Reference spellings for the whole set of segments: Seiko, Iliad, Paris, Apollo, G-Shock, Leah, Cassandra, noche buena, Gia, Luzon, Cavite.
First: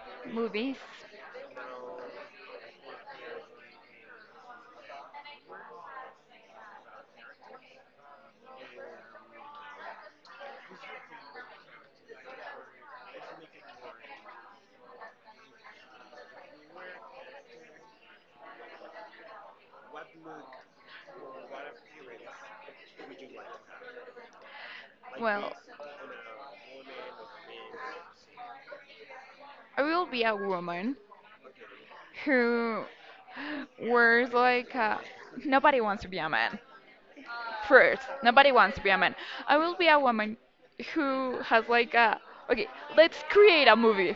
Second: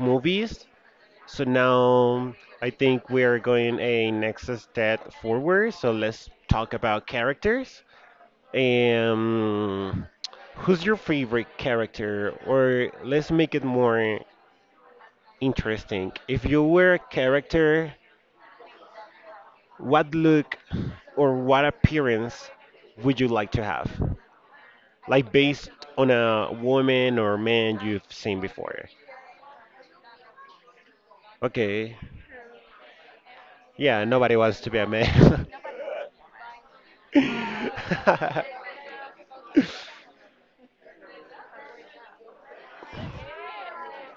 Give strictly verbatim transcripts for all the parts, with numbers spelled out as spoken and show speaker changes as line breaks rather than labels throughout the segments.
movies.
movies.
So now I think we are going a next step forward. So let's talk about characters. Um, Who's your favorite character? Or let's make it more interesting. If you were a character, what look or what appearance would you like to have? Like
Well,
based on a woman or man you've seen before.
I will be a woman
Okay.
who
Yeah,
wears
nobody wants to
like
be a
a,
man.
nobody wants to be a man. First, nobody wants to be a man. I will be a woman who has like a okay. Let's create a movie.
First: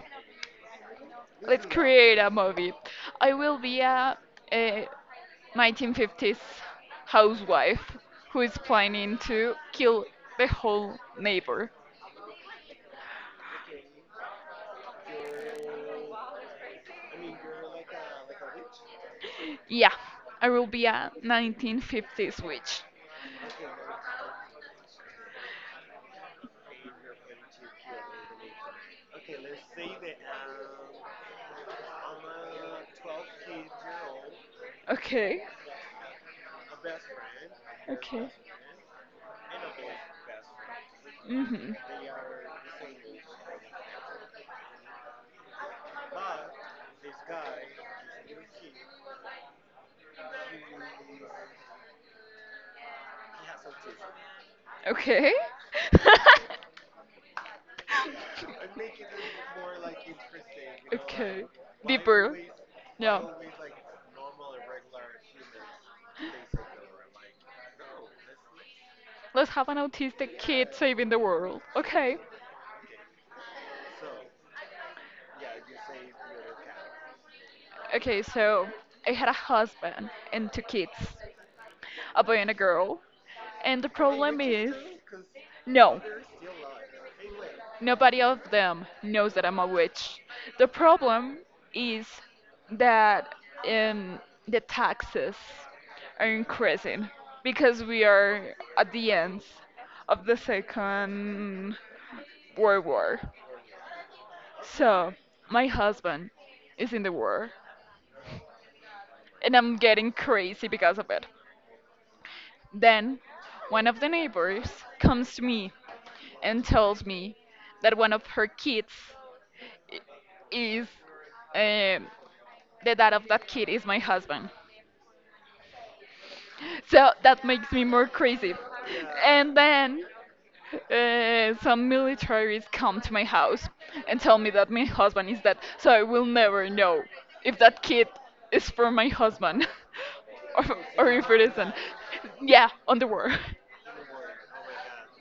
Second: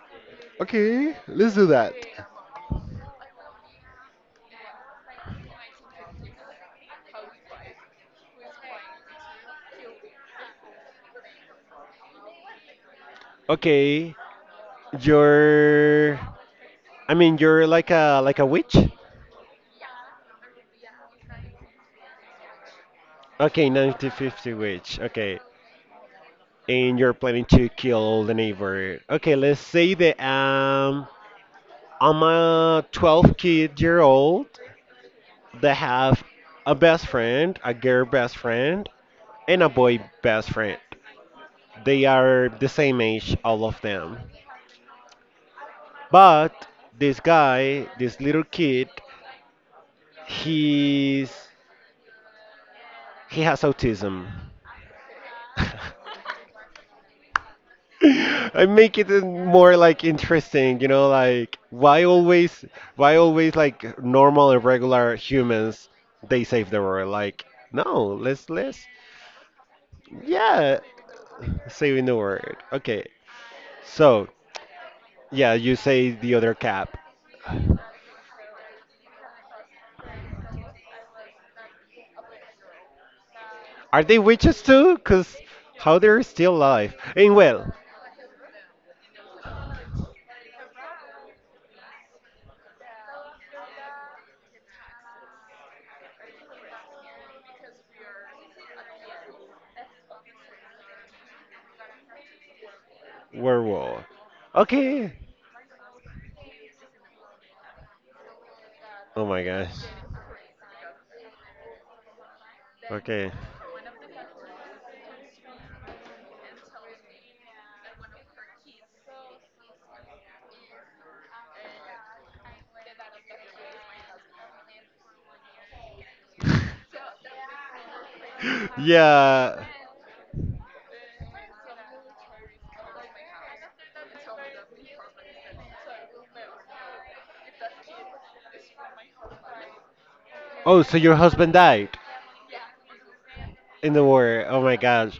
Okay, let's
Let's
do that.
create a movie. I will be a, a nineteen fifties housewife who is planning to kill the whole neighbor.
Okay, you're. I mean, you're like a like a witch.
Yeah, I will be a nineteen fifties witch.
Okay, nineteen fifty witch. Okay, and you're planning to kill all the neighbor. Okay, let's say that um I'm a twelve kid year old
Okay,
that have a best friend, a girl
okay.
best friend, and a boy best friend.
hmm
They are the same age, all of them. But this guy, this little kid, he's he has autism.
Okay.
I make it more like interesting, you know,
Okay.
like why
Deeper.
always why
Yeah.
always like normal and regular humans they save the world? Like no, let's let's
Let's have an autistic kid
yeah,
saving the world.
saving the
Okay.
world. Okay. So, yeah, you say the other cap.
Okay, so I had a husband and two kids. A boy and a girl. And the
Are they
problem
witches
is,
too? Cause
no,
how they're still alive? And well,
nobody of them knows that I'm a witch. The problem is that um, the taxes are increasing because we are at the end of the Second World War.
werewolf. Okay.
So, my husband is in the war,
Oh my
and I'm
gosh.
getting crazy because of it. Then,
Okay.
one of the neighbors comes to me and tells me that one of her kids i- is um, the dad of that kid is my husband. So that makes me more crazy. And
Yeah.
then uh, some militaries come to my house and tell me that my husband is dead. So I will never know if that kid is from my husband or,
Oh, so
or
your
if it
husband
isn't.
died
Yeah, on the war.
in the war. Oh my gosh.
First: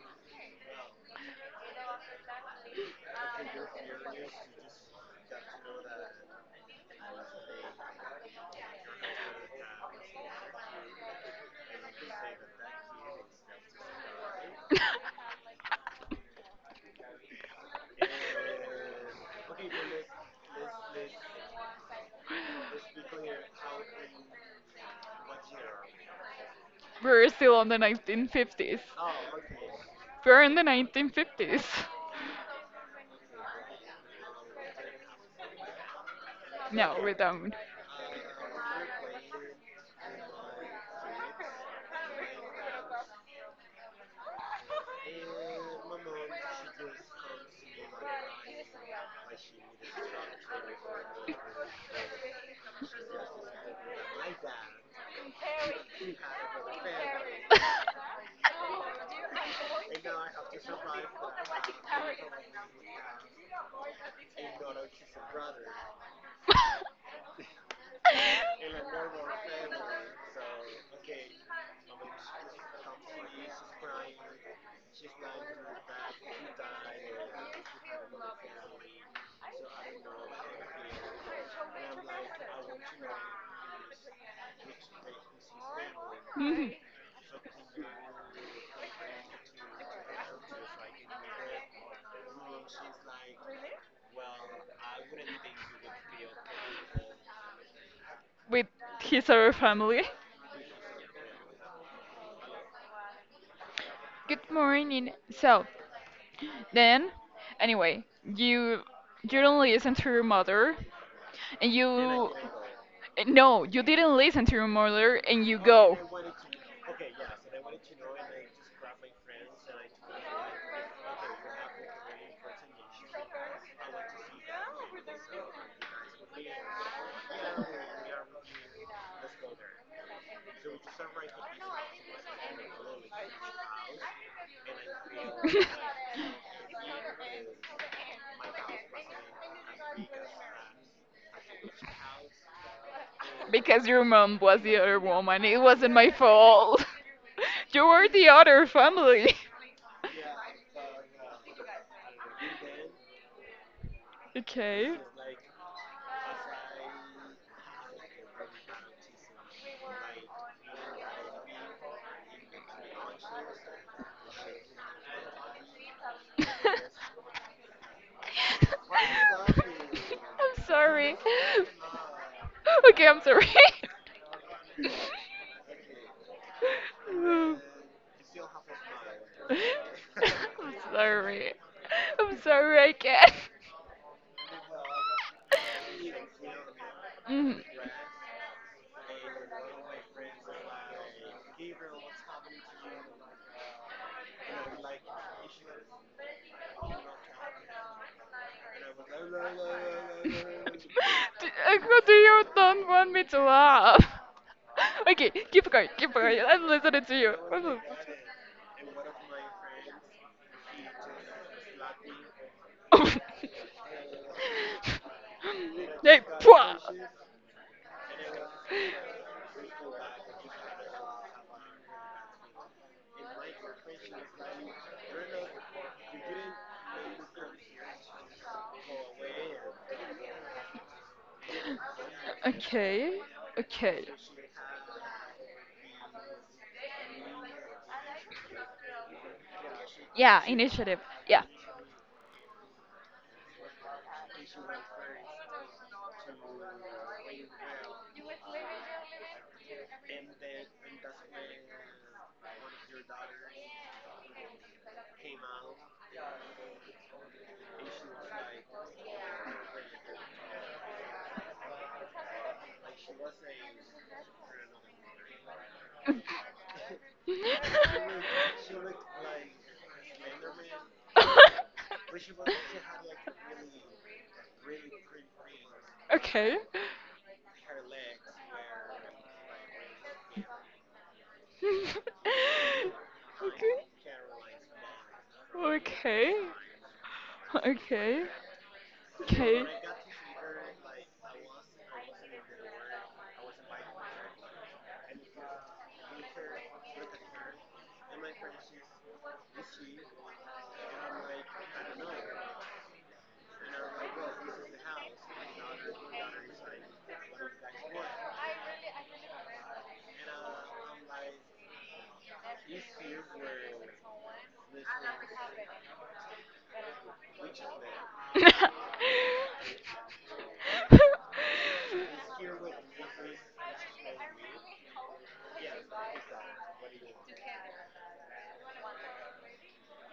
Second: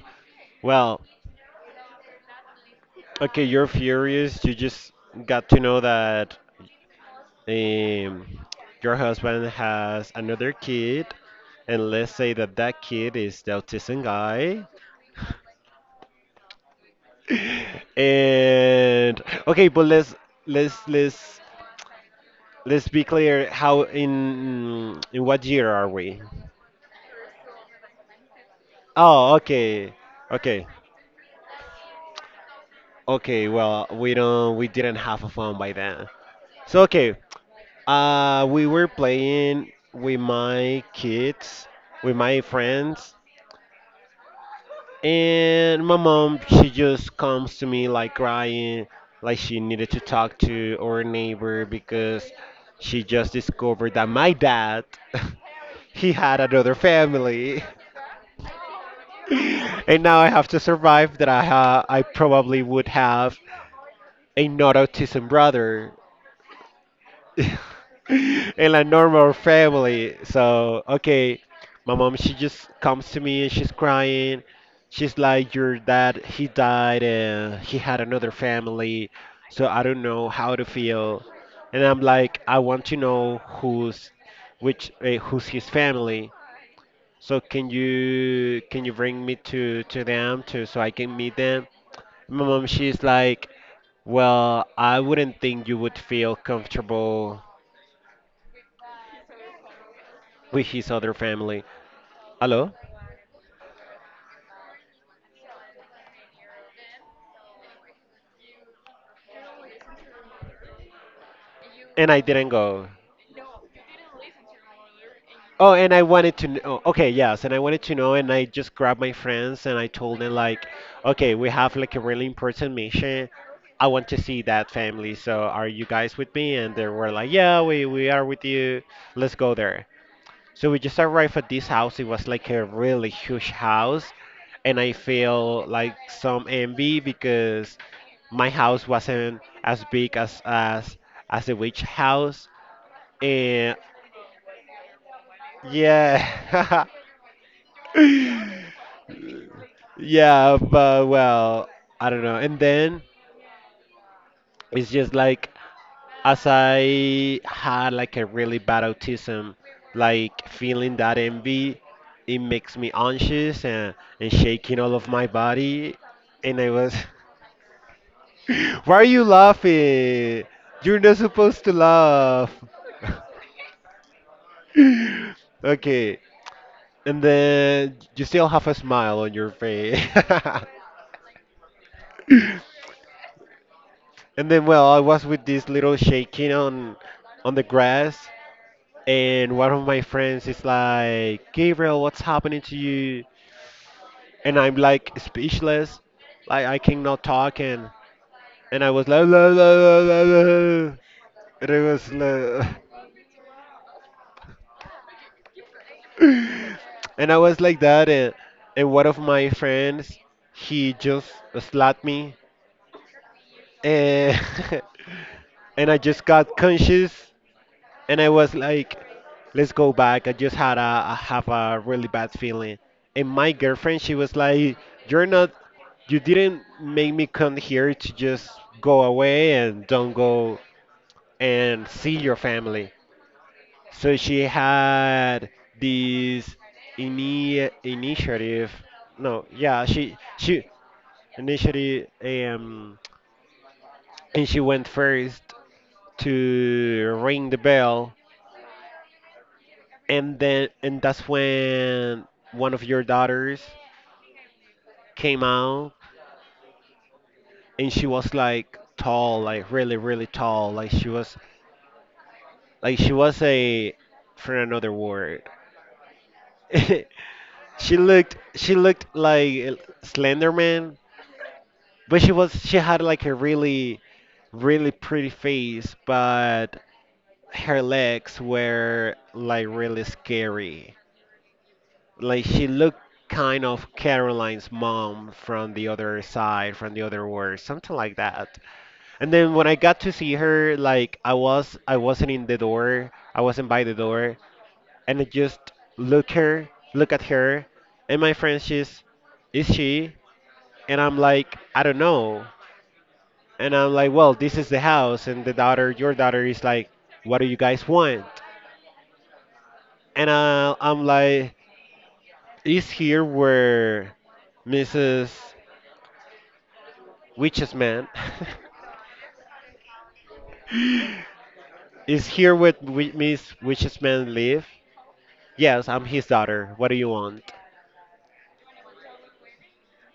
Well, okay, you're furious. You just got to know that um, your husband has another kid, and let's say that that kid is the autism guy, and okay, but let's let's let's let's be clear. How in in what year are we?
We're still on the nineteen fifties.
Oh, okay,
We're in the
okay,
nineteen fifties.
okay. Well, we don't we didn't have a phone by then. So
No, we
okay,
don't.
uh, we were playing with my kids, with my friends. And my mom, she just comes to me like crying, like she needed to talk to our neighbor because she just discovered that my dad, he had another family. And now I have to survive that I ha I probably would have a not autism brother. In a normal family. So okay, my mom she just comes to me and she's crying. She's like, "Your dad, he died and he had another family, so I don't know how to feel." And I'm like, "I want to know who's which uh, who's his family.
Mhm.
So can you can you bring me to to them to so I can meet them?" My mom she's like, "Well, I wouldn't think you would feel comfortable."
With his other family.
With his other family. Hello?
Good morning. So, then, anyway, you you don't listen to your mother, and
And I
you
didn't go.
no, you didn't listen to your mother and you
Oh, and
go.
I wanted to know. Okay, yes, and I wanted to know, and I just grabbed my friends and I told them like, okay, we have like a really important mission. I want to see that family, so are you guys with me? And they were like, yeah, we we are with you. Let's go there. So we just arrived at this house. It was like a really huge house, and I feel like some envy because my house wasn't as big as as as the witch house. And
Because your mom was the other woman. It wasn't my fault.
yeah.
You were the other family.
Yeah, but well, I don't know. And then it's
Okay.
just like as I had like a really bad autism, like feeling that envy, it makes me anxious and, and shaking all of my body.
I'm
And I was, why are you laughing? You're
sorry.
not supposed to laugh.
Okay, I'm sorry.
Okay. And
I'm
then you still have a smile on your face.
sorry. I'm sorry, I can't.
And then, well, I was with this little shaking on on
Mhm.
the grass, and one of my friends is like, "Gabriel, what's happening to you?" And I'm like speechless, like I cannot talk, and and I was like, la, la, la,
Do-
la, la. And I
uh,
was
do you
like,
don't want me to laugh? Okay, keep going, keep going. I'm listening to
and
you.
I was like that, and and one of my friends, he just slapped me. Eh, and I
Hey,
just got
pwah!
conscious and I was like, let's go back. I just had a, a have a really bad feeling. And my girlfriend, she was like, you're not, you didn't make me come here to just go away and don't go and see your family.
Okay, okay.
So she had this ini initiative. No, yeah, she
Yeah,
she
initiative. Yeah.
initiative um and she went first to ring the bell and then and that's when one of your daughters came out and she was like tall like really really tall like she was like she was a for another word she looked she looked like slenderman but she was she had like a really really pretty face
Okay.
but her legs were like really scary like she looked kind of Caroline's mom
Okay.
from the other side, from the other world,
Okay.
something like
Okay.
that. And then when I got to see her, like I was, I wasn't in the door, I wasn't by the door, and I just look her, look at her, and my friend, she's, is she? And I'm like, I don't know. And I'm like, well, this is the house, and the daughter, your daughter, is like, what do you guys want? And uh, I'm like, is here where missus Witches Man
Okay.
is here with wi- Miss Witches Man Liv. Yes, I'm his daughter. What do you want?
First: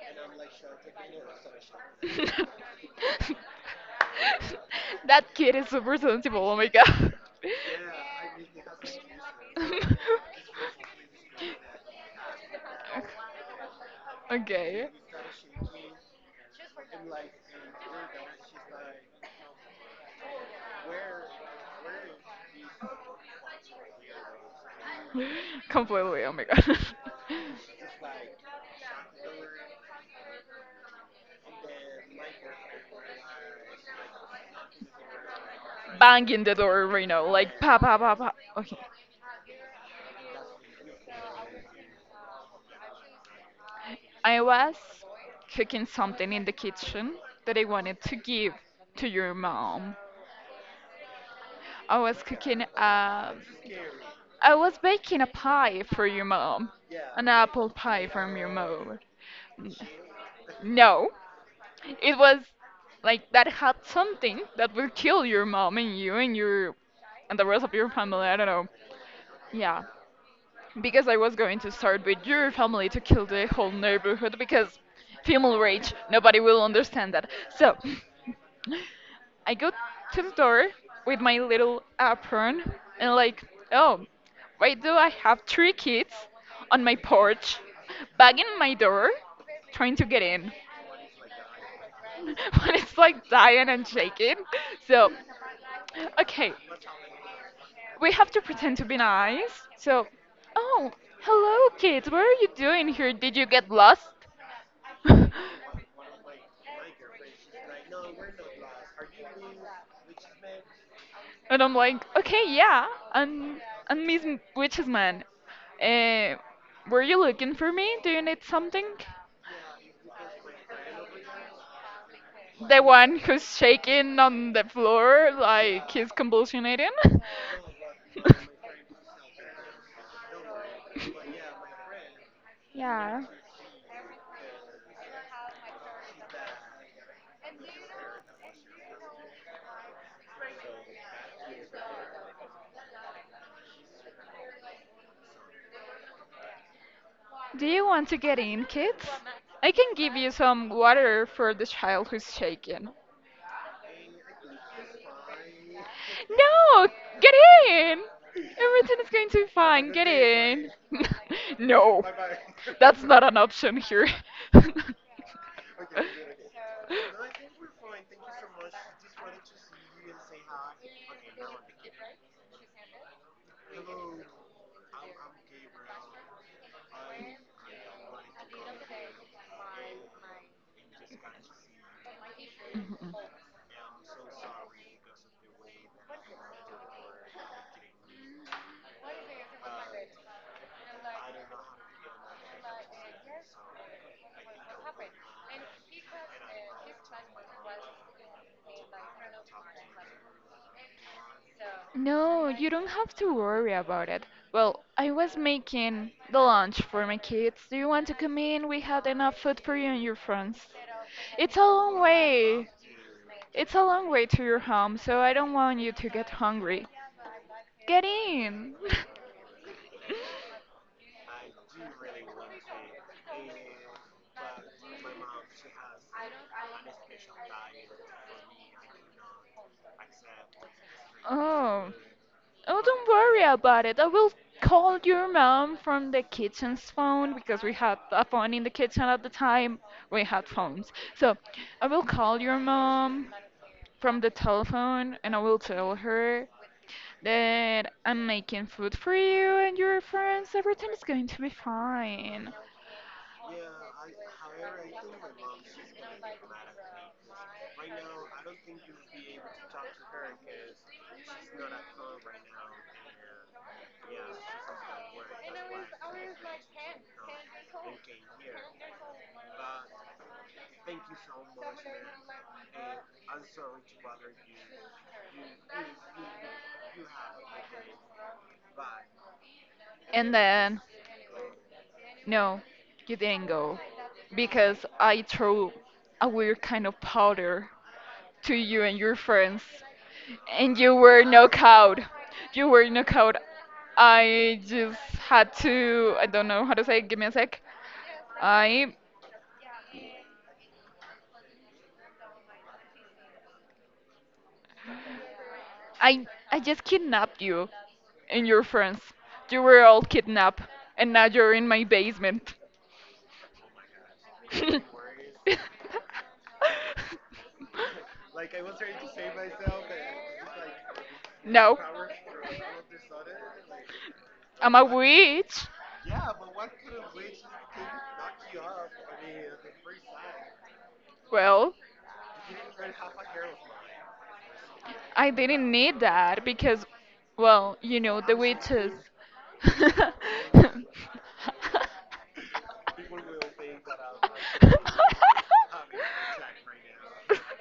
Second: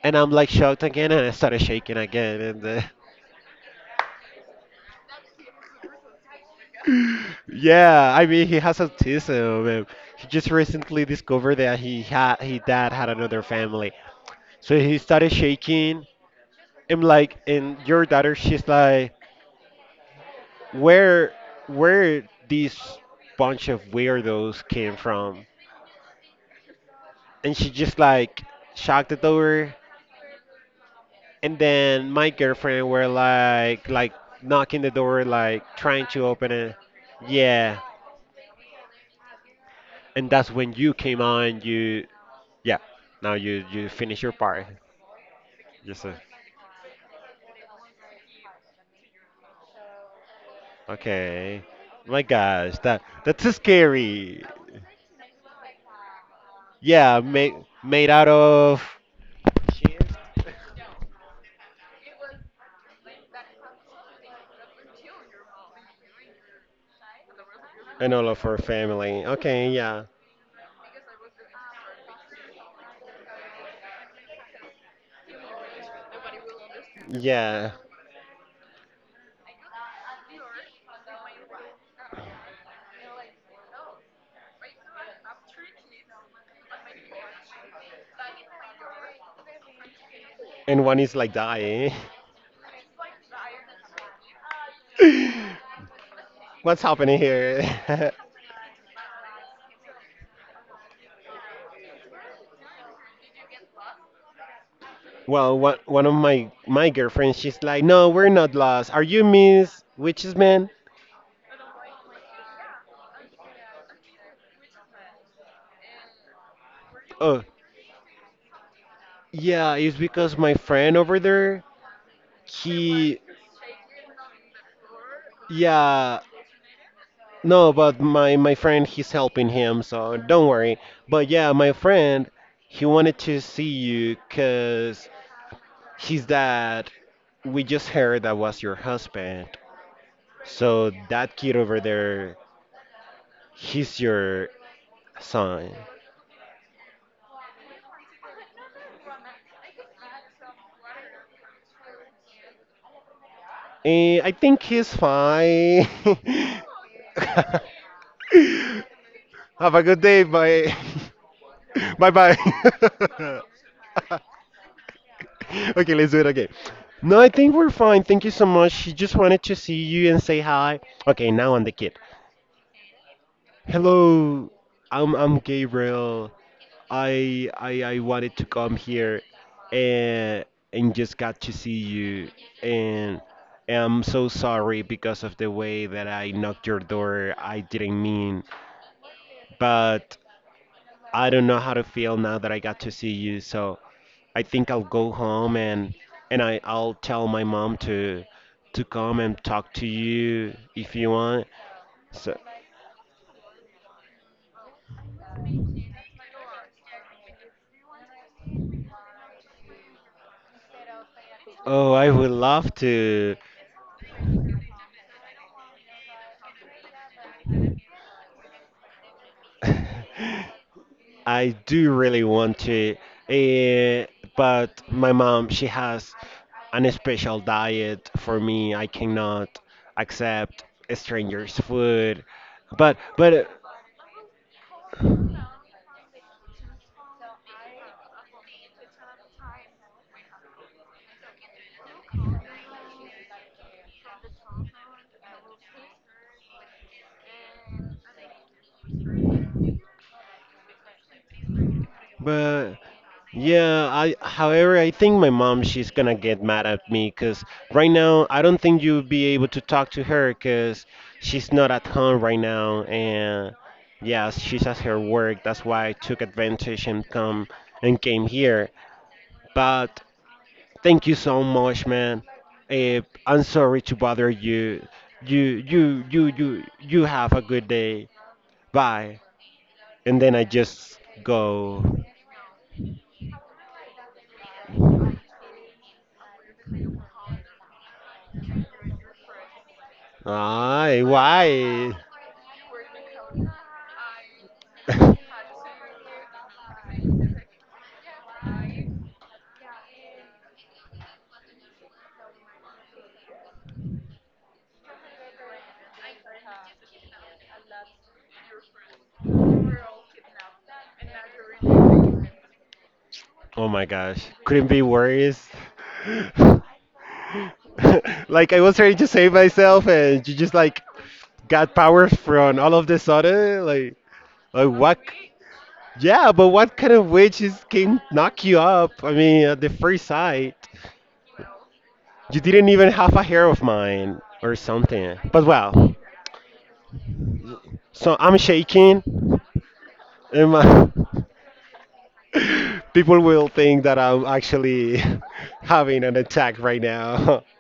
And I'm like shocked again, and I started shaking again. And uh,
That kid is super sensible. Oh my god.
yeah, I mean he has autism. And he just recently discovered that he had his dad had another family, so
Okay.
he started shaking. I'm like, and your daughter, she's like, where, where this bunch of weirdos came from?
Completely. Oh my god.
And she just like shocked it over and then my girlfriend were like like knocking the door like trying to
Banging
open
the
it
door right now, like pa
yeah
pa pa pa. Okay.
and that's when you came on you yeah now you you finish your
I
part
was cooking
yes sir.
something in the kitchen that I wanted to give to your mom.
Okay
I was
my
cooking
gosh that
a
that's so scary
I was baking a pie for your mom.
yeah
An
made
apple pie
made out
from your
of
mom. N-
cheese
No, it was like that had something that will kill your mom and you and your and the rest of your
and
family.
all
I
of
don't
her
know.
family okay
Yeah,
yeah
because I was going to start with your family to kill the whole neighborhood because female rage. Nobody will understand that.
yeah
So. I go to the door with my little apron and like, oh, why do I have three kids on my porch, banging my door, trying to get in
and one is like dying
when it's like dying and shaking? So, okay,
What's happening here?
we have to pretend to be nice. So, oh, hello kids, what are you doing here? Did you get lost?
Well, one one of my my girlfriends, she's like, "No, we're not lost. Are you Miss Witches Man?"
And I'm like, okay, yeah, and and Miss M- Witches Man, uh, were you
Oh,
looking for me? Do you need something?
yeah, it's because my friend over there,
The one
he,
who's shaking on the floor like he's
yeah,
convulsionating.
no, but my my friend, he's helping him, so don't worry. But yeah, my friend, he wanted
Yeah.
to see you 'cause he's that we just heard that was your husband. So that kid over there, he's your son.
Do you want to get in, kids? I can give you some water for the child who's shaking.
And I think he's fine.
No, get in. Everything is going to be
Have a
fine.
good
Get
day.
in.
Bye.
No,
Bye bye.
that's not an option here.
Okay, let's do it again. No, I think we're fine. Thank you so much. She just wanted to see you and say hi. Okay, now on the kid. Hello, I'm I'm Gabriel. I I I wanted to come here and and just got to see you and I'm so sorry because of the way that I knocked your door. I didn't mean, but I don't know how to feel now that I got to see you. So I think I'll go home and and I I'll tell my mom to to come and talk to you if you want. So
No, you don't have to worry about it. Well, I was making the lunch for my kids. Do you want to come in? We had enough food for you and your friends. It's a
oh,
long
I would
way.
love to.
It's a long way to your home, so I don't want you to get hungry. Get in.
I do really want to. eh, but my mom, she has an special diet for me. I cannot accept strangers'
Oh.
food.
Oh,
But
don't worry
but
about it. I will call your mom from the kitchen's phone because we had a phone in the kitchen at the time. We had phones. So I will call your mom from the telephone and I will tell her that I'm making food for you and your friends. Everything is going to be fine.
but yeah, I however I think my mom she's gonna get mad at me because right now I don't think you'll be able to talk to her because she's not at home right now and yeah she's at her work. That's why I took advantage and come and came here. But thank you so much, man. Eh, I'm sorry to bother you. You you you you you have a good day. Bye. And
And
then I
then,
just go.
no, you didn't go because I threw a weird kind of powder to you and your friends. And you
Aye,
were knocked
why?
out. You were knocked out. I just had to. I don't know how to say it. Give me a sec. I, I, I just kidnapped you, and your friends. You were all kidnapped, and now you're in my basement.
Oh my gosh, couldn't be worse. Like I was trying to save myself, and you just like got
No,
power from all of the sudden. Like, like
I'm a
what?
witch.
Yeah, but what kind of witches can knock you up? I mean, at the first sight.
Well,
You didn't even have a hair of mine or something.
I
But
didn't
well,
need that because, well, you
so
know, the
I'm
witches.
shaking. And my- people will think that I'm actually having an attack right now.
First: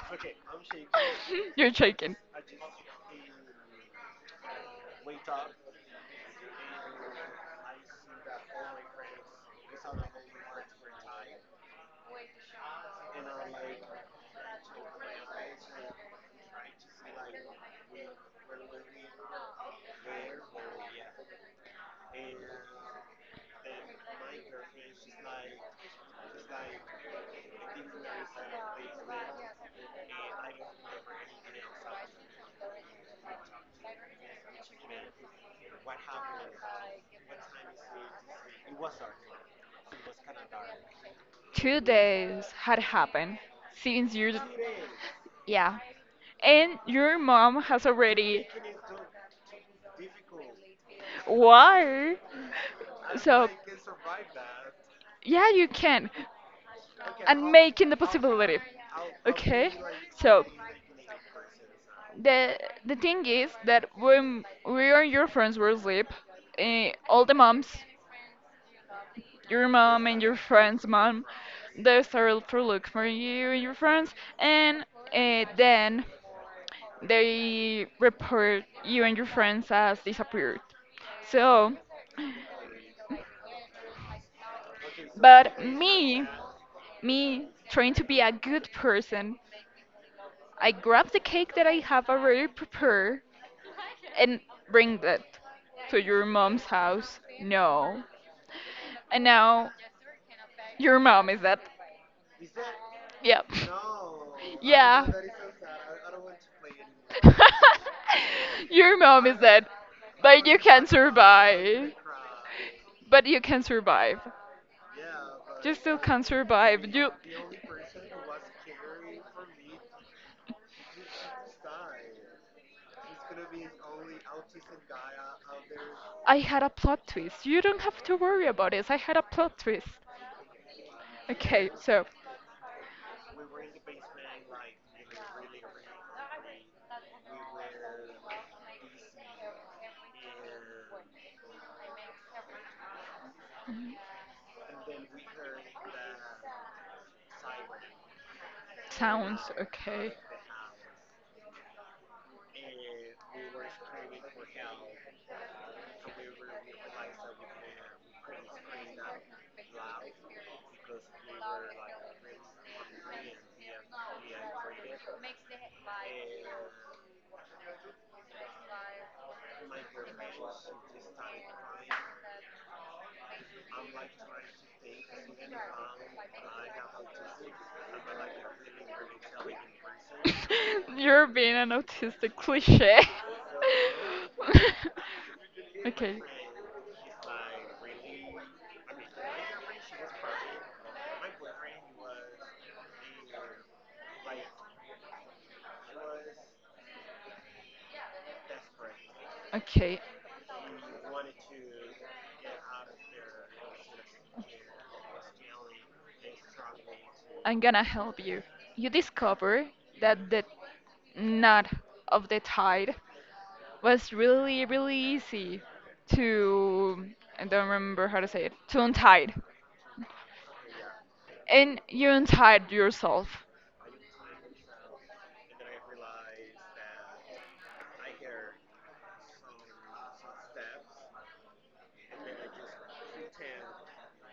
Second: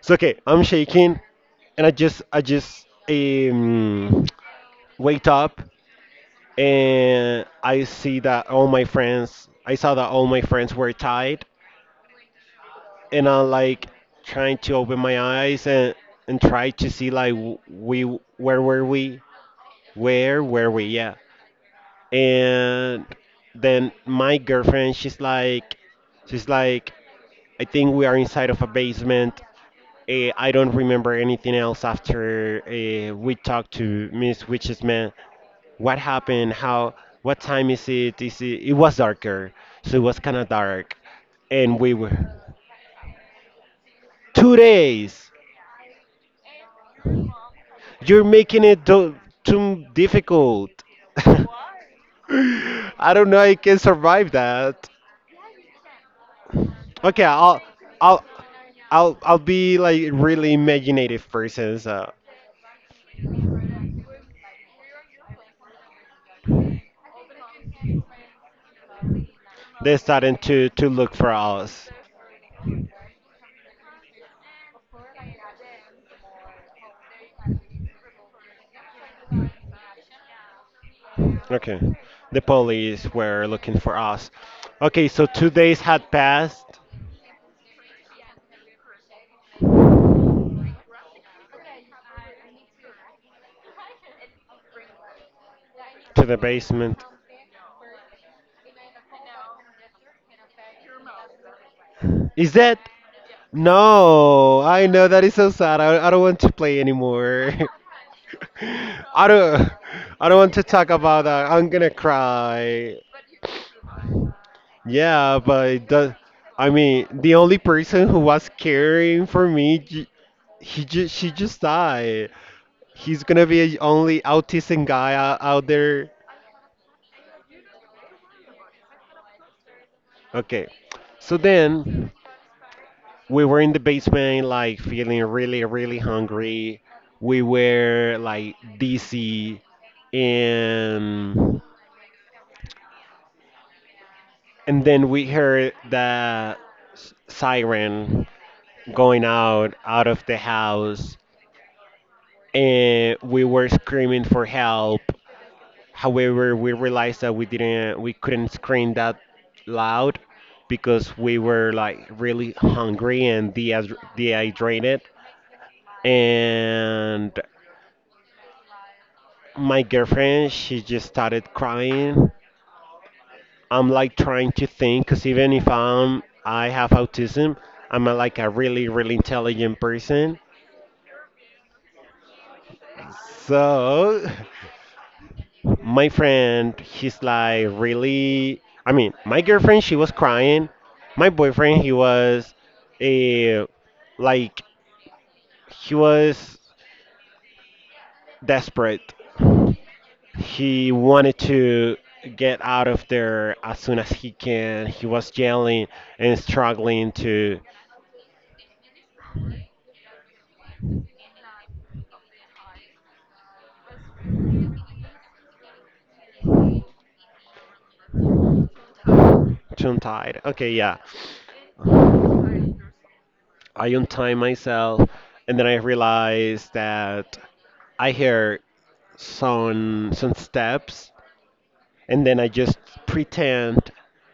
It's okay. I'm shaking,
You're
and I
joking.
just I just um, wake up and I see that all my friends I saw that all my friends were tied, and I'm like trying to open my eyes and and try to see like w- we where were we. Where were we? Yeah. And then my girlfriend, she's like, she's like, I think we are inside of a basement. Uh, I don't remember anything else after uh, we talked to Miss Witch's man. What happened? How? What time is it? Is it? It was darker, so it was kind of dark, and
Two
we were
days had happened since you.
two days.
Yeah. And your mom has
You're
already.
making it do- too difficult.
Why?
I don't know.
So,
I can survive that.
yeah, you can.
Okay,
And
I'll
making the
I'll
possibility.
I'll I'll
Okay?
be like
So,
really imaginative person. So
The the thing is that when we and your friends were asleep, eh, all the moms, your
they're
mom and your
starting to
friend's
to look
mom,
for us.
they started to look for you and your friends, and uh, then they report you and your friends as disappeared. So,
Okay, the police were looking for us. Okay, so two
but
days had
me,
passed
me trying to be a good person, I grab the cake that I have already prepared and bring that to
to
your
the
mom's
basement.
house. No. And now your mom is dead.
Is that?
Yep.
No, I
Yeah.
know that is so sad. I, I don't want to play anymore.
Your
I
mom is dead.
don't I don't
But
want
you
to
can
talk about that. I'm gonna
survive.
cry.
But you can survive.
Yeah, but
You
it
still
does.
can
I
survive.
mean,
You
the only person who was caring for me, j- he just she just died. He's gonna be the only autistic guy out, out there.
I had a plot twist. You don't have to worry about this. I had a plot twist.
Okay, so
Okay, so
then we were in the basement, like feeling really, really hungry. We were like dizzy, and and then we heard the s- siren going
sounds
out out
okay.
of the house, and we were screaming for help. However, we realized that we didn't, we couldn't scream that loud because we were like really hungry and dehydrated. dehydrated. And my girlfriend, she just started crying. I'm like trying to think, cause even if I'm, I have autism, I'm a, like a really, really intelligent person.
You're being an autistic cliche.
So my
Okay.
friend he's like really, I mean, my girlfriend she was crying, my boyfriend he was a like he was desperate.
Okay.
He wanted to get out of there as soon as he can. He was yelling and struggling to
I'm gonna help you. You discover that the knot of the tide was really, really easy to, I don't remember how to say it, to untie.
to untie it, okay, yeah.
And you untied yourself.
I untie myself, and then I realized that I hear some some steps. And then I just pretend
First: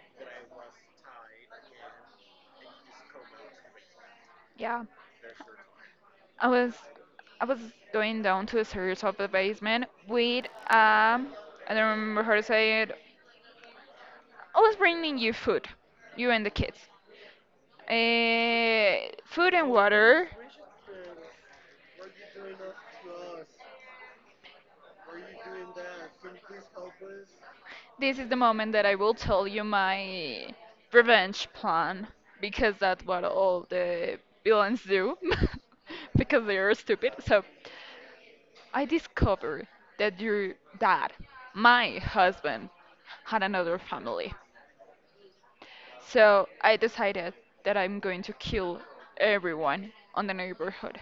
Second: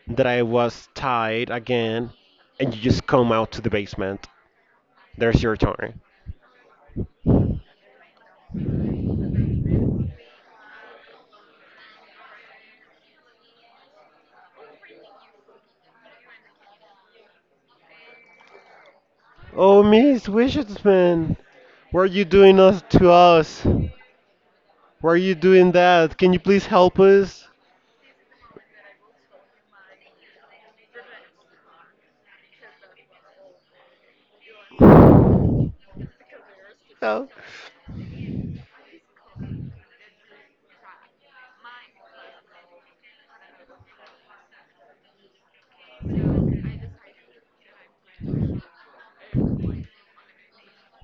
that I was tied again, and you just come out to the basement.
Yeah.
There's your turn.
I was I was going down to the serious of the basement with um I don't remember how to say it. I was bringing you food, you and the kids. Uh, food and
Oh, Miss
water.
Wishman, what are you doing us to us? Why are you doing that? Can you please help us?
This is the moment that I will tell you my revenge plan because that's what all the villains do because they are stupid.
No.
So I discovered that your dad, my husband, had another family. So I decided that I'm going to kill everyone on the neighborhood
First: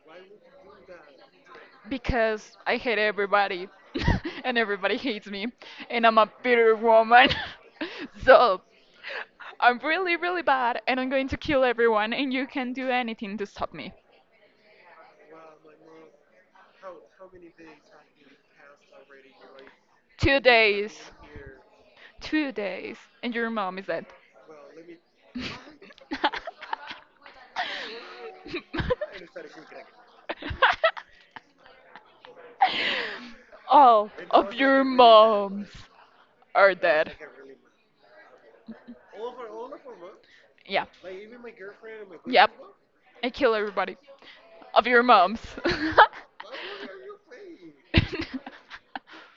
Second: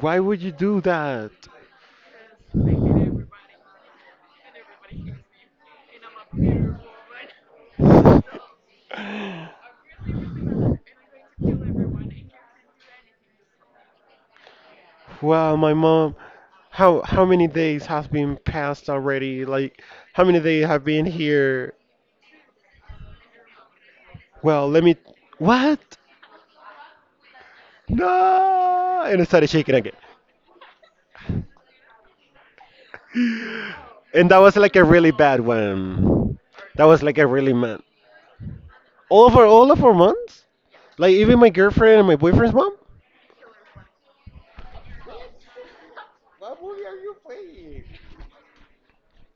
Why would you do that?
because I hate everybody and everybody hates me and I'm a bitter woman. So I'm really, really bad and I'm going to kill everyone and you can't do anything to stop me.
Well, my mom, how how many days has been passed already? Like, how
Two
many days have been
days.
here?
Two days. And your mom is dead.
Well, let me. What? No! And I started shaking again.
All
And that
of
was like
your
a really bad
moms
one.
are
That was
dead.
like a really man. All of our all of our months?
Yeah.
Like even my girlfriend and my
Yep.
boyfriend's mom?
I kill everybody. Of your moms.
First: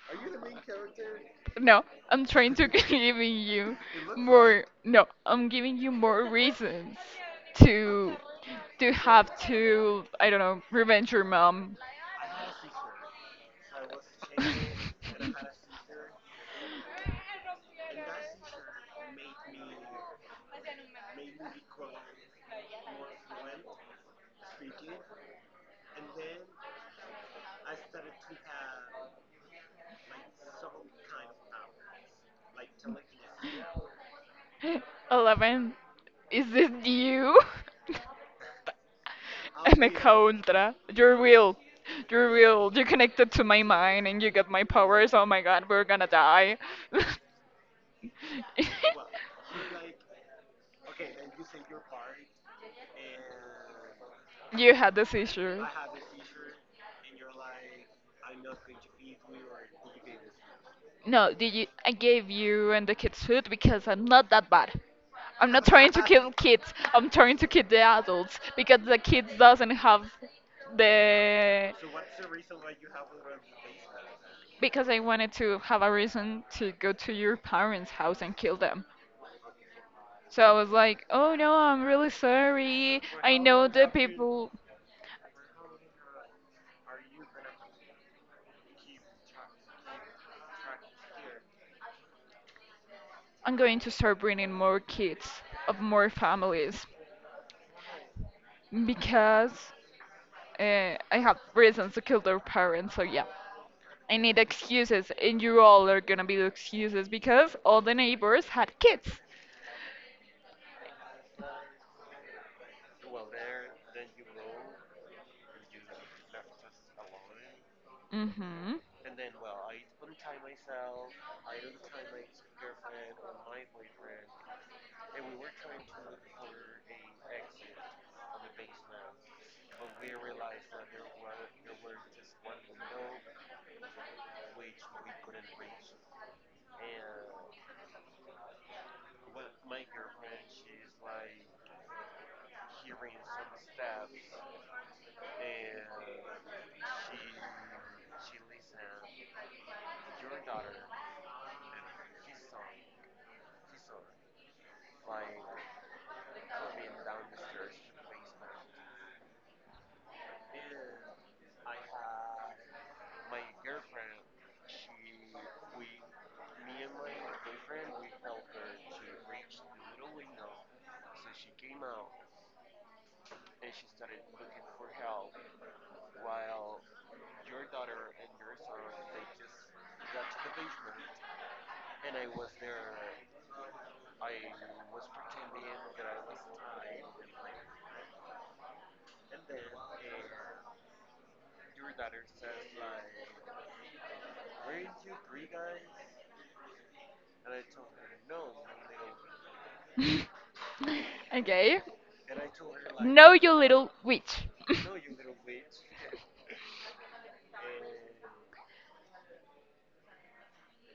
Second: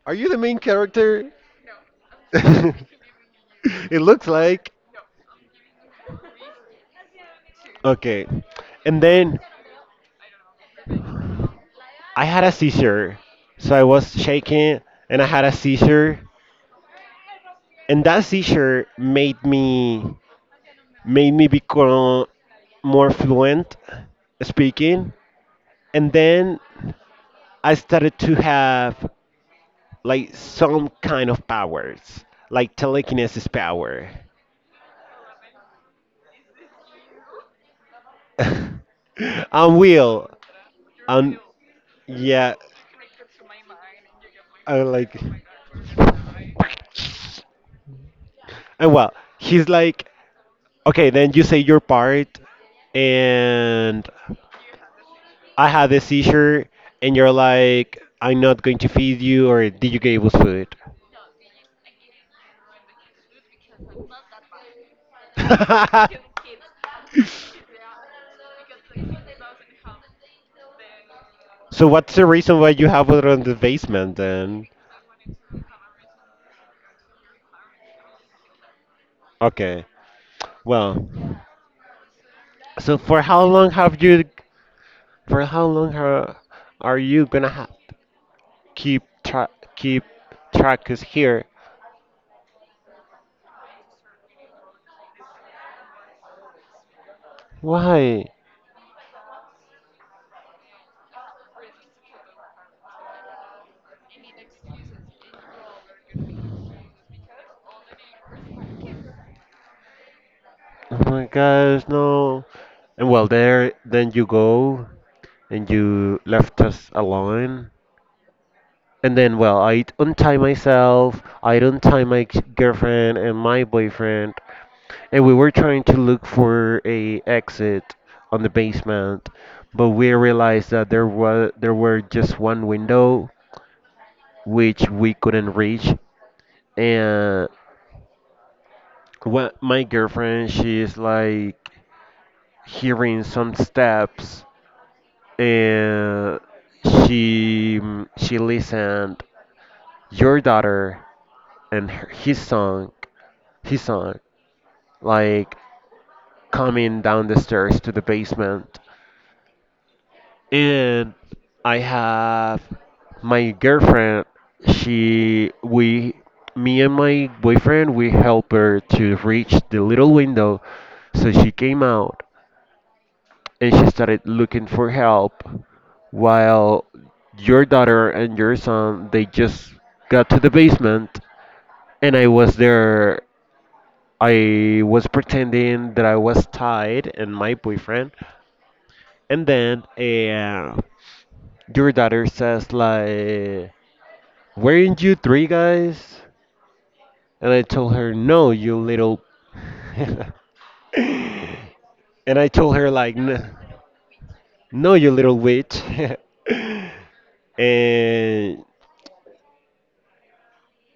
Are you the main character?
No, I'm trying to
It
giving you
looks
more.
like.
No, I'm giving you more reasons to
Okay.
to
And
have
then
to. I don't know. Revenge your mom.
I had a seizure. So I was shaking and I had a seizure, and that teacher made me made me become more fluent speaking, and then I started to have like some kind of powers, like telekinesis power.
Eleven. Is this you?
I'm
I'm a
Will.
contra. You're
I'm,
real. You're
yeah,
real. You connected to my mind and you got my
I'm
powers.
like,
Oh my god, we're gonna die.
and well, he's like, okay, then you say your part. And
You had this issue.
I had this seizure, and you're like, I'm not going to feed you, or did you give us food?
No, did you? I gave you and the kids food because I'm not that bad. I'm not trying to kill kids. I'm trying to kill the adults because the kids doesn't have the.
So what's the reason why you have it on the basement then?
Because I wanted to have a reason to go to your parents' house and kill them.
Okay.
So I was like,
Well,
oh no, I'm really
so
sorry.
for
I
how
know
long
the
have you
people.
for how long ha, are you gonna ha, keep tra keep track is here?
I'm going to start bringing more kids of more families
Why?
because uh, I have reasons to kill their parents. So yeah, I need excuses, and you all are gonna be the excuses because all the neighbors had kids.
Oh my gosh, no. And well, there, then you go and you left us alone.
Mm-hmm.
And then, well, I untie myself, I untie my g- girlfriend and my boyfriend, and we were trying to look for a exit on the basement, but we realized that there was there were just one window which we couldn't reach. And what, my girlfriend, she is like hearing some steps, and she she listened your daughter and her, his song, his song like coming down the stairs to the basement. And I have my girlfriend, she we me and my boyfriend we help her to reach the little window, so she came out and she started looking for help, while your daughter and your son they just got to the basement, and I was there. I was pretending that I was tied, and my boyfriend. And then uh, your daughter says like, weren't you three guys? And I told her, no, you little and
Okay.
I told her like,
No,
"N-
you little witch.
No, you little witch." And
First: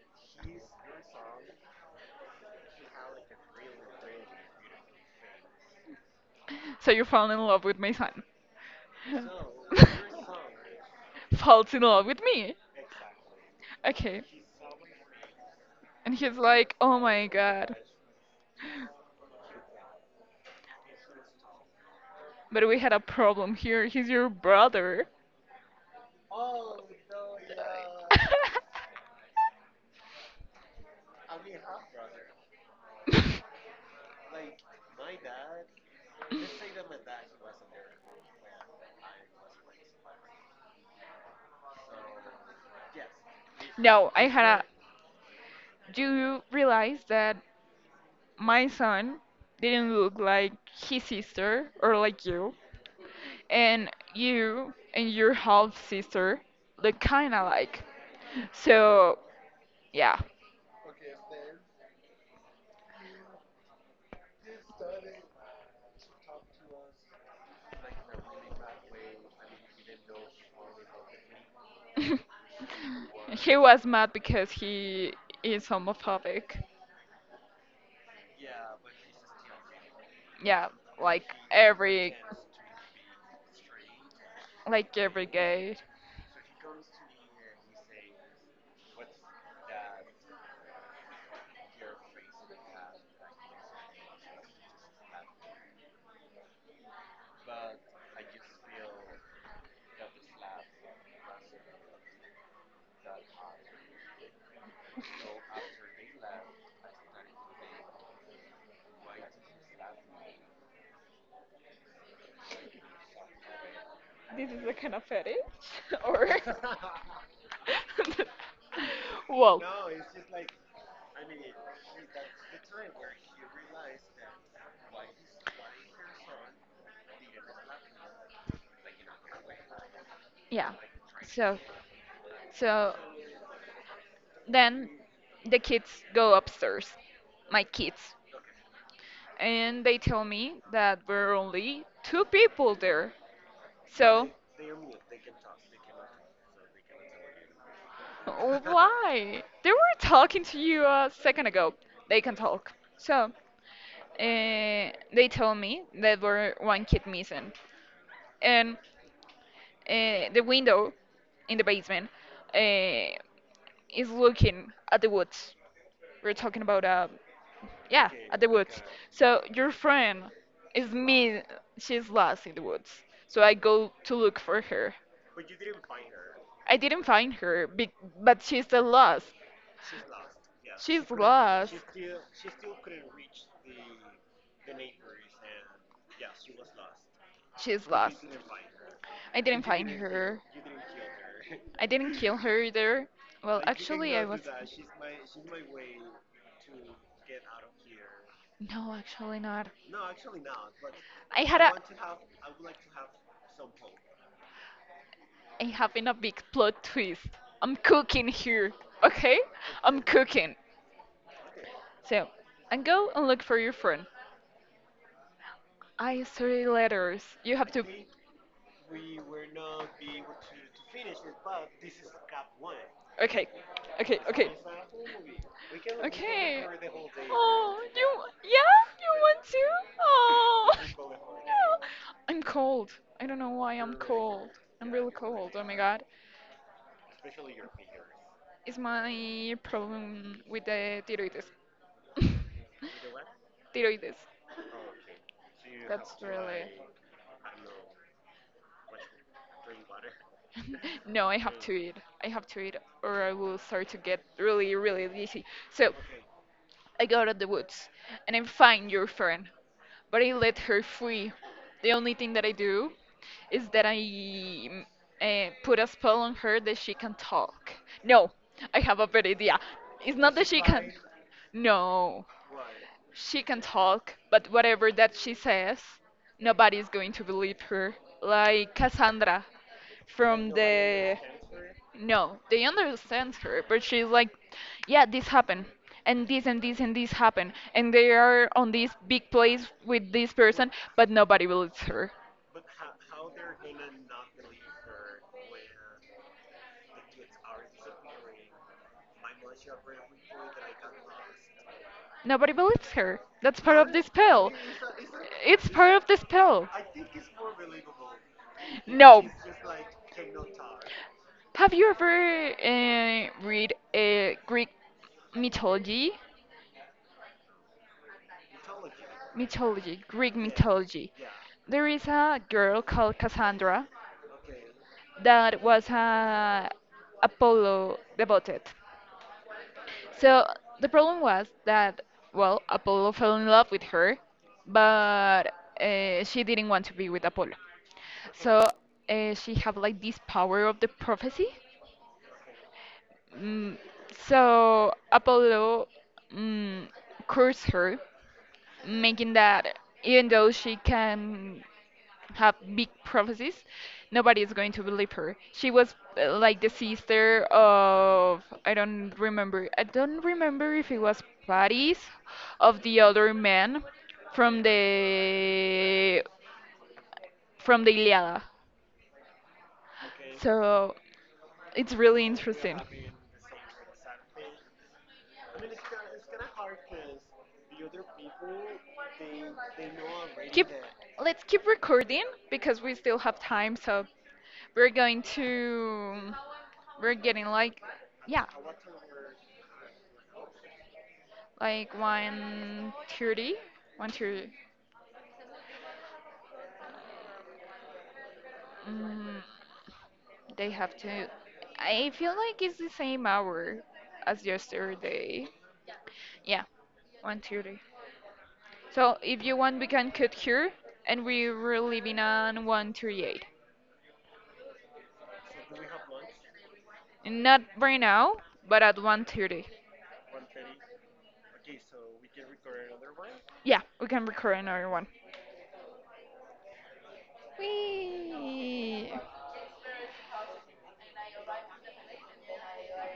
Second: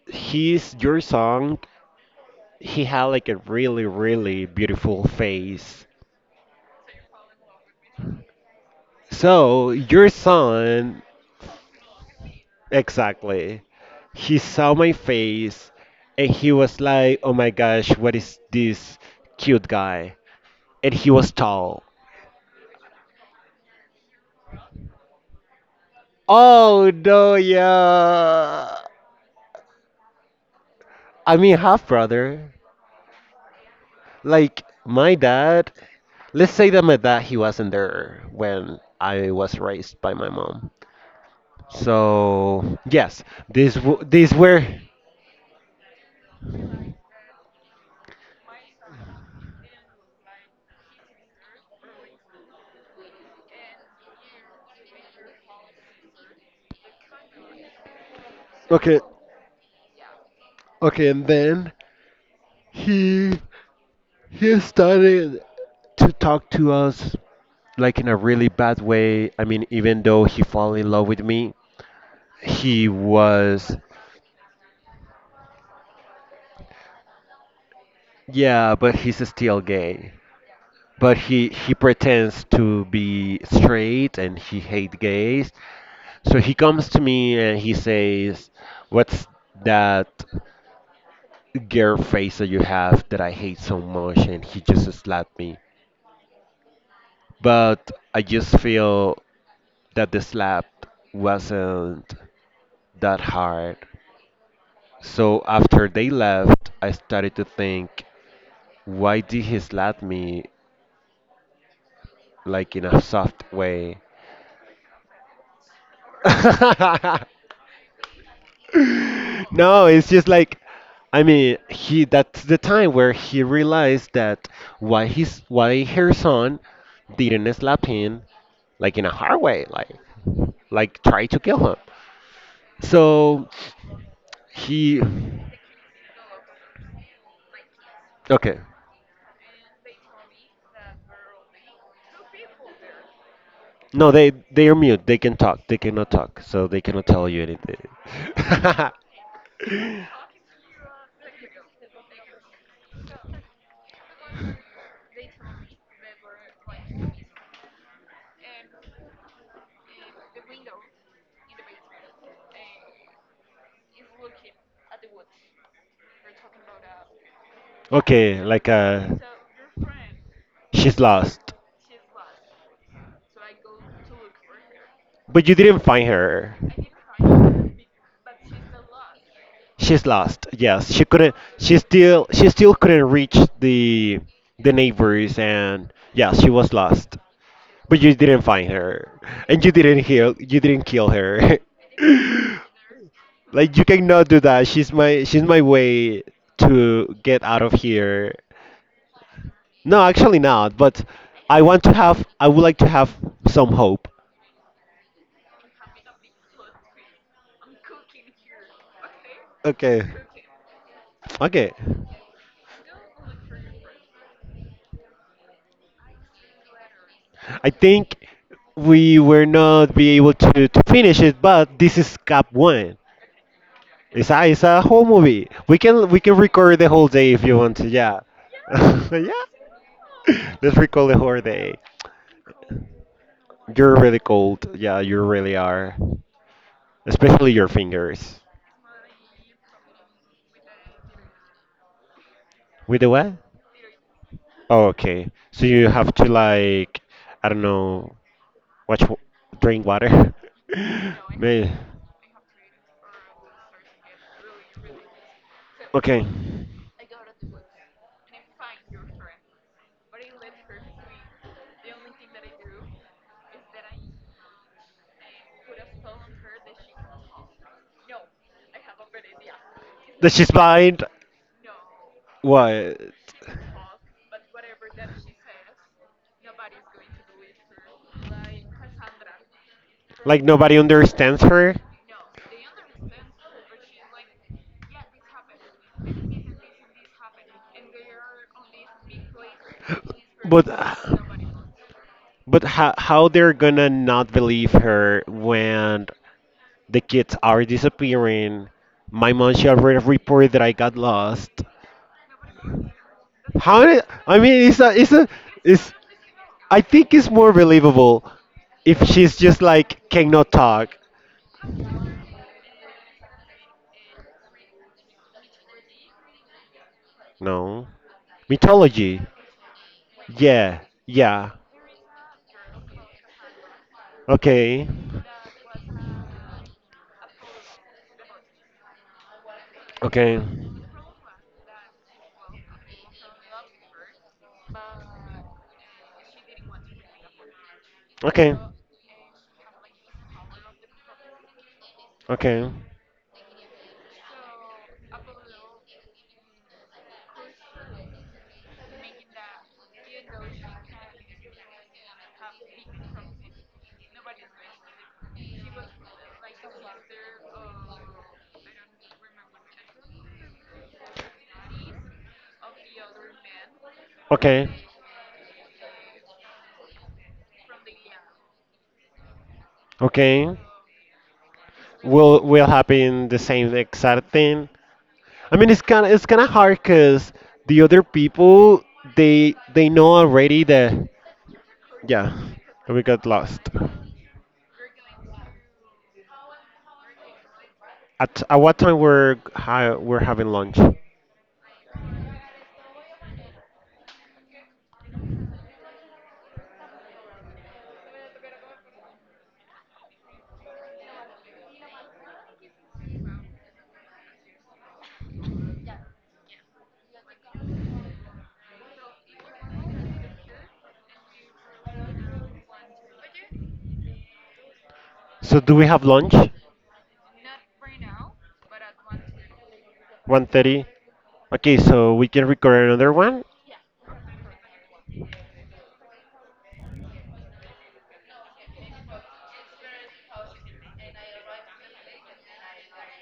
he's your song. He had like a really, really beautiful face.
So you fell in love with my son.
So your son,
Falls in love with me.
exactly.
Okay.
He saw my face,
And
and
he's
he
like,
was
oh
like,
my
oh my
god.
gosh, what is this cute guy? And he was tall.
But we had a problem here. He's your brother.
Oh no, yeah. I mean, half brother. Like my dad, let's say that my dad he wasn't there when I was raised by my mom. So yes, these w-
No, I
these
had a.
were
Do you realize that my son didn't look like his sister or like you? And you and your half sister look kinda like.
okay,
So, yeah.
okay, and then he he started to talk to us like in a really bad way. I mean, even though he fell in love with me, he
He
was
was mad because he is homophobic.
yeah, but he's still gay.
Yeah,
But
like
he he
every.
pretends to be straight and he
Like
hate
every
gays.
gay.
So he comes to me and he says, "What's that girl face that you have that I hate so much?" And he just slapped me. But I just feel that the slap wasn't that hard. So after they left, I started to think, why did he slap me like in a soft way?
This is a kind of fetish, or well,
No, it's just like, I mean, he that's the time where he realized that why his why her son didn't slap him like in a hard way, like
yeah.
like try to
So,
kill him.
so
So
then
he
the kids go upstairs, my kids,
okay.
and they tell me that we're only two people there.
No,
So,
they they are mute. They can talk. They cannot talk, so they cannot tell you anything.
why? They were talking to you a second ago. They can talk. So, uh, they told me that were one kid missing, and uh, the window in the basement uh, is looking at the woods. We're talking about uh, yeah, at
Okay,
the
like
woods.
uh,
So your friend is
she's
me.
lost.
She's lost in the woods. So I go to look for her.
But you didn't find her.
I didn't find her, be- but she's still lost.
She's lost. Yes, she
She's
couldn't.
lost.
She still. She still couldn't reach the the neighbors, and yeah, she was lost.
She's
But you
lost.
didn't find her,
I didn't
and you
find
didn't heal.
her.
You didn't kill her.
I didn't kill her either. Well,
Like you
actually, I
cannot do
was.
that. She's my. She's my way to get out of here.
No, actually not.
No, actually not. But
I had
I
a
want to have. I would like to have some hope.
I having a big plot twist. I'm cooking here, okay? I'm
Okay.
cooking.
Okay.
So, and go and look for your friend. I three letters. You have
I
to.
think we were not be able to, to finish it, but this is Cap One.
Okay, okay,
It's a
okay,
it's a whole movie. We can we can
okay.
record the whole day if you want
Oh,
to.
you?
Yeah.
Yeah, you
Yeah.
want to? Oh,
Let's record
no.
the whole day.
I'm cold. I don't know why I'm
You're really
cold.
cold.
I'm
Yeah,
really
you
cold.
really
Oh my
are.
god.
Especially your fingers.
It's my problem with the thyroides.
With the what?
Thyroides.
Oh, okay. So you have to
Really.
like, I don't know, Watch, w- drink water.
No, I have to
May.
eat. I have to eat, or I will start to get really, really dizzy. So
Okay.
I go to the woods, and I find your friend, but I let her free. The only thing that I do is that I mm, eh, put a spell on her that she can talk. No, I have a better idea. It's
That
not that
she's
she can.
blind.
No,
What?
she can talk, but whatever that she says, nobody's going to believe her. Like Cassandra
Like
from
nobody
the.
understands her.
No, they understand her, but she's like, yeah, this happened, and this and this and this happened, and they are on this big place with this
But
person, but nobody believes her.
but how how they're gonna not believe her when the kids are disappearing? My mom she already reported that I got lost.
Nobody believes her. That's part
How
of the
did- I
spell.
mean it's a it's a
It's
it's
part of the spell.
I think it's more believable if
No.
she's just like cannot talk.
Have you ever uh, read uh, Greek mythology?
No. Mythology.
Mythology, Greek
Yeah.
mythology.
Yeah.
There is a girl called Cassandra
Okay.
that was a Apollo devoted.
Okay.
So the problem was that, well, Apollo fell in love with her, but uh, she didn't want to be with Apollo.
Okay.
So uh, she had like this power of the prophecy.
Okay.
Mm, so Apollo mm, cursed her, making that even though she can have big prophecies, nobody is going to believe her. She was uh, like the sister of I don't remember. I don't remember if it was Paris of the other man from
Okay.
the from the Iliada.
Okay.
So it's really
Will will
interesting.
happen the same exact thing. I mean, it's kind of it's kind of hard because the other people they they know already
Keep
that
let's keep recording
yeah
because we
we
still
got
have
lost.
time. So we're going to we're getting like,
At,
yeah,
at what time we're ha we're having lunch?
like one thirty 130, mm, they have to. I feel like it's the same hour as yesterday. Yeah, one thirty. So if you want, we can cut here, and we were leaving on one thirty-eight.
So do we have lunch?
Not right now, but at one thirty.
One thirty. Okay, so we can record another one
Yeah, we can record another one. Whee!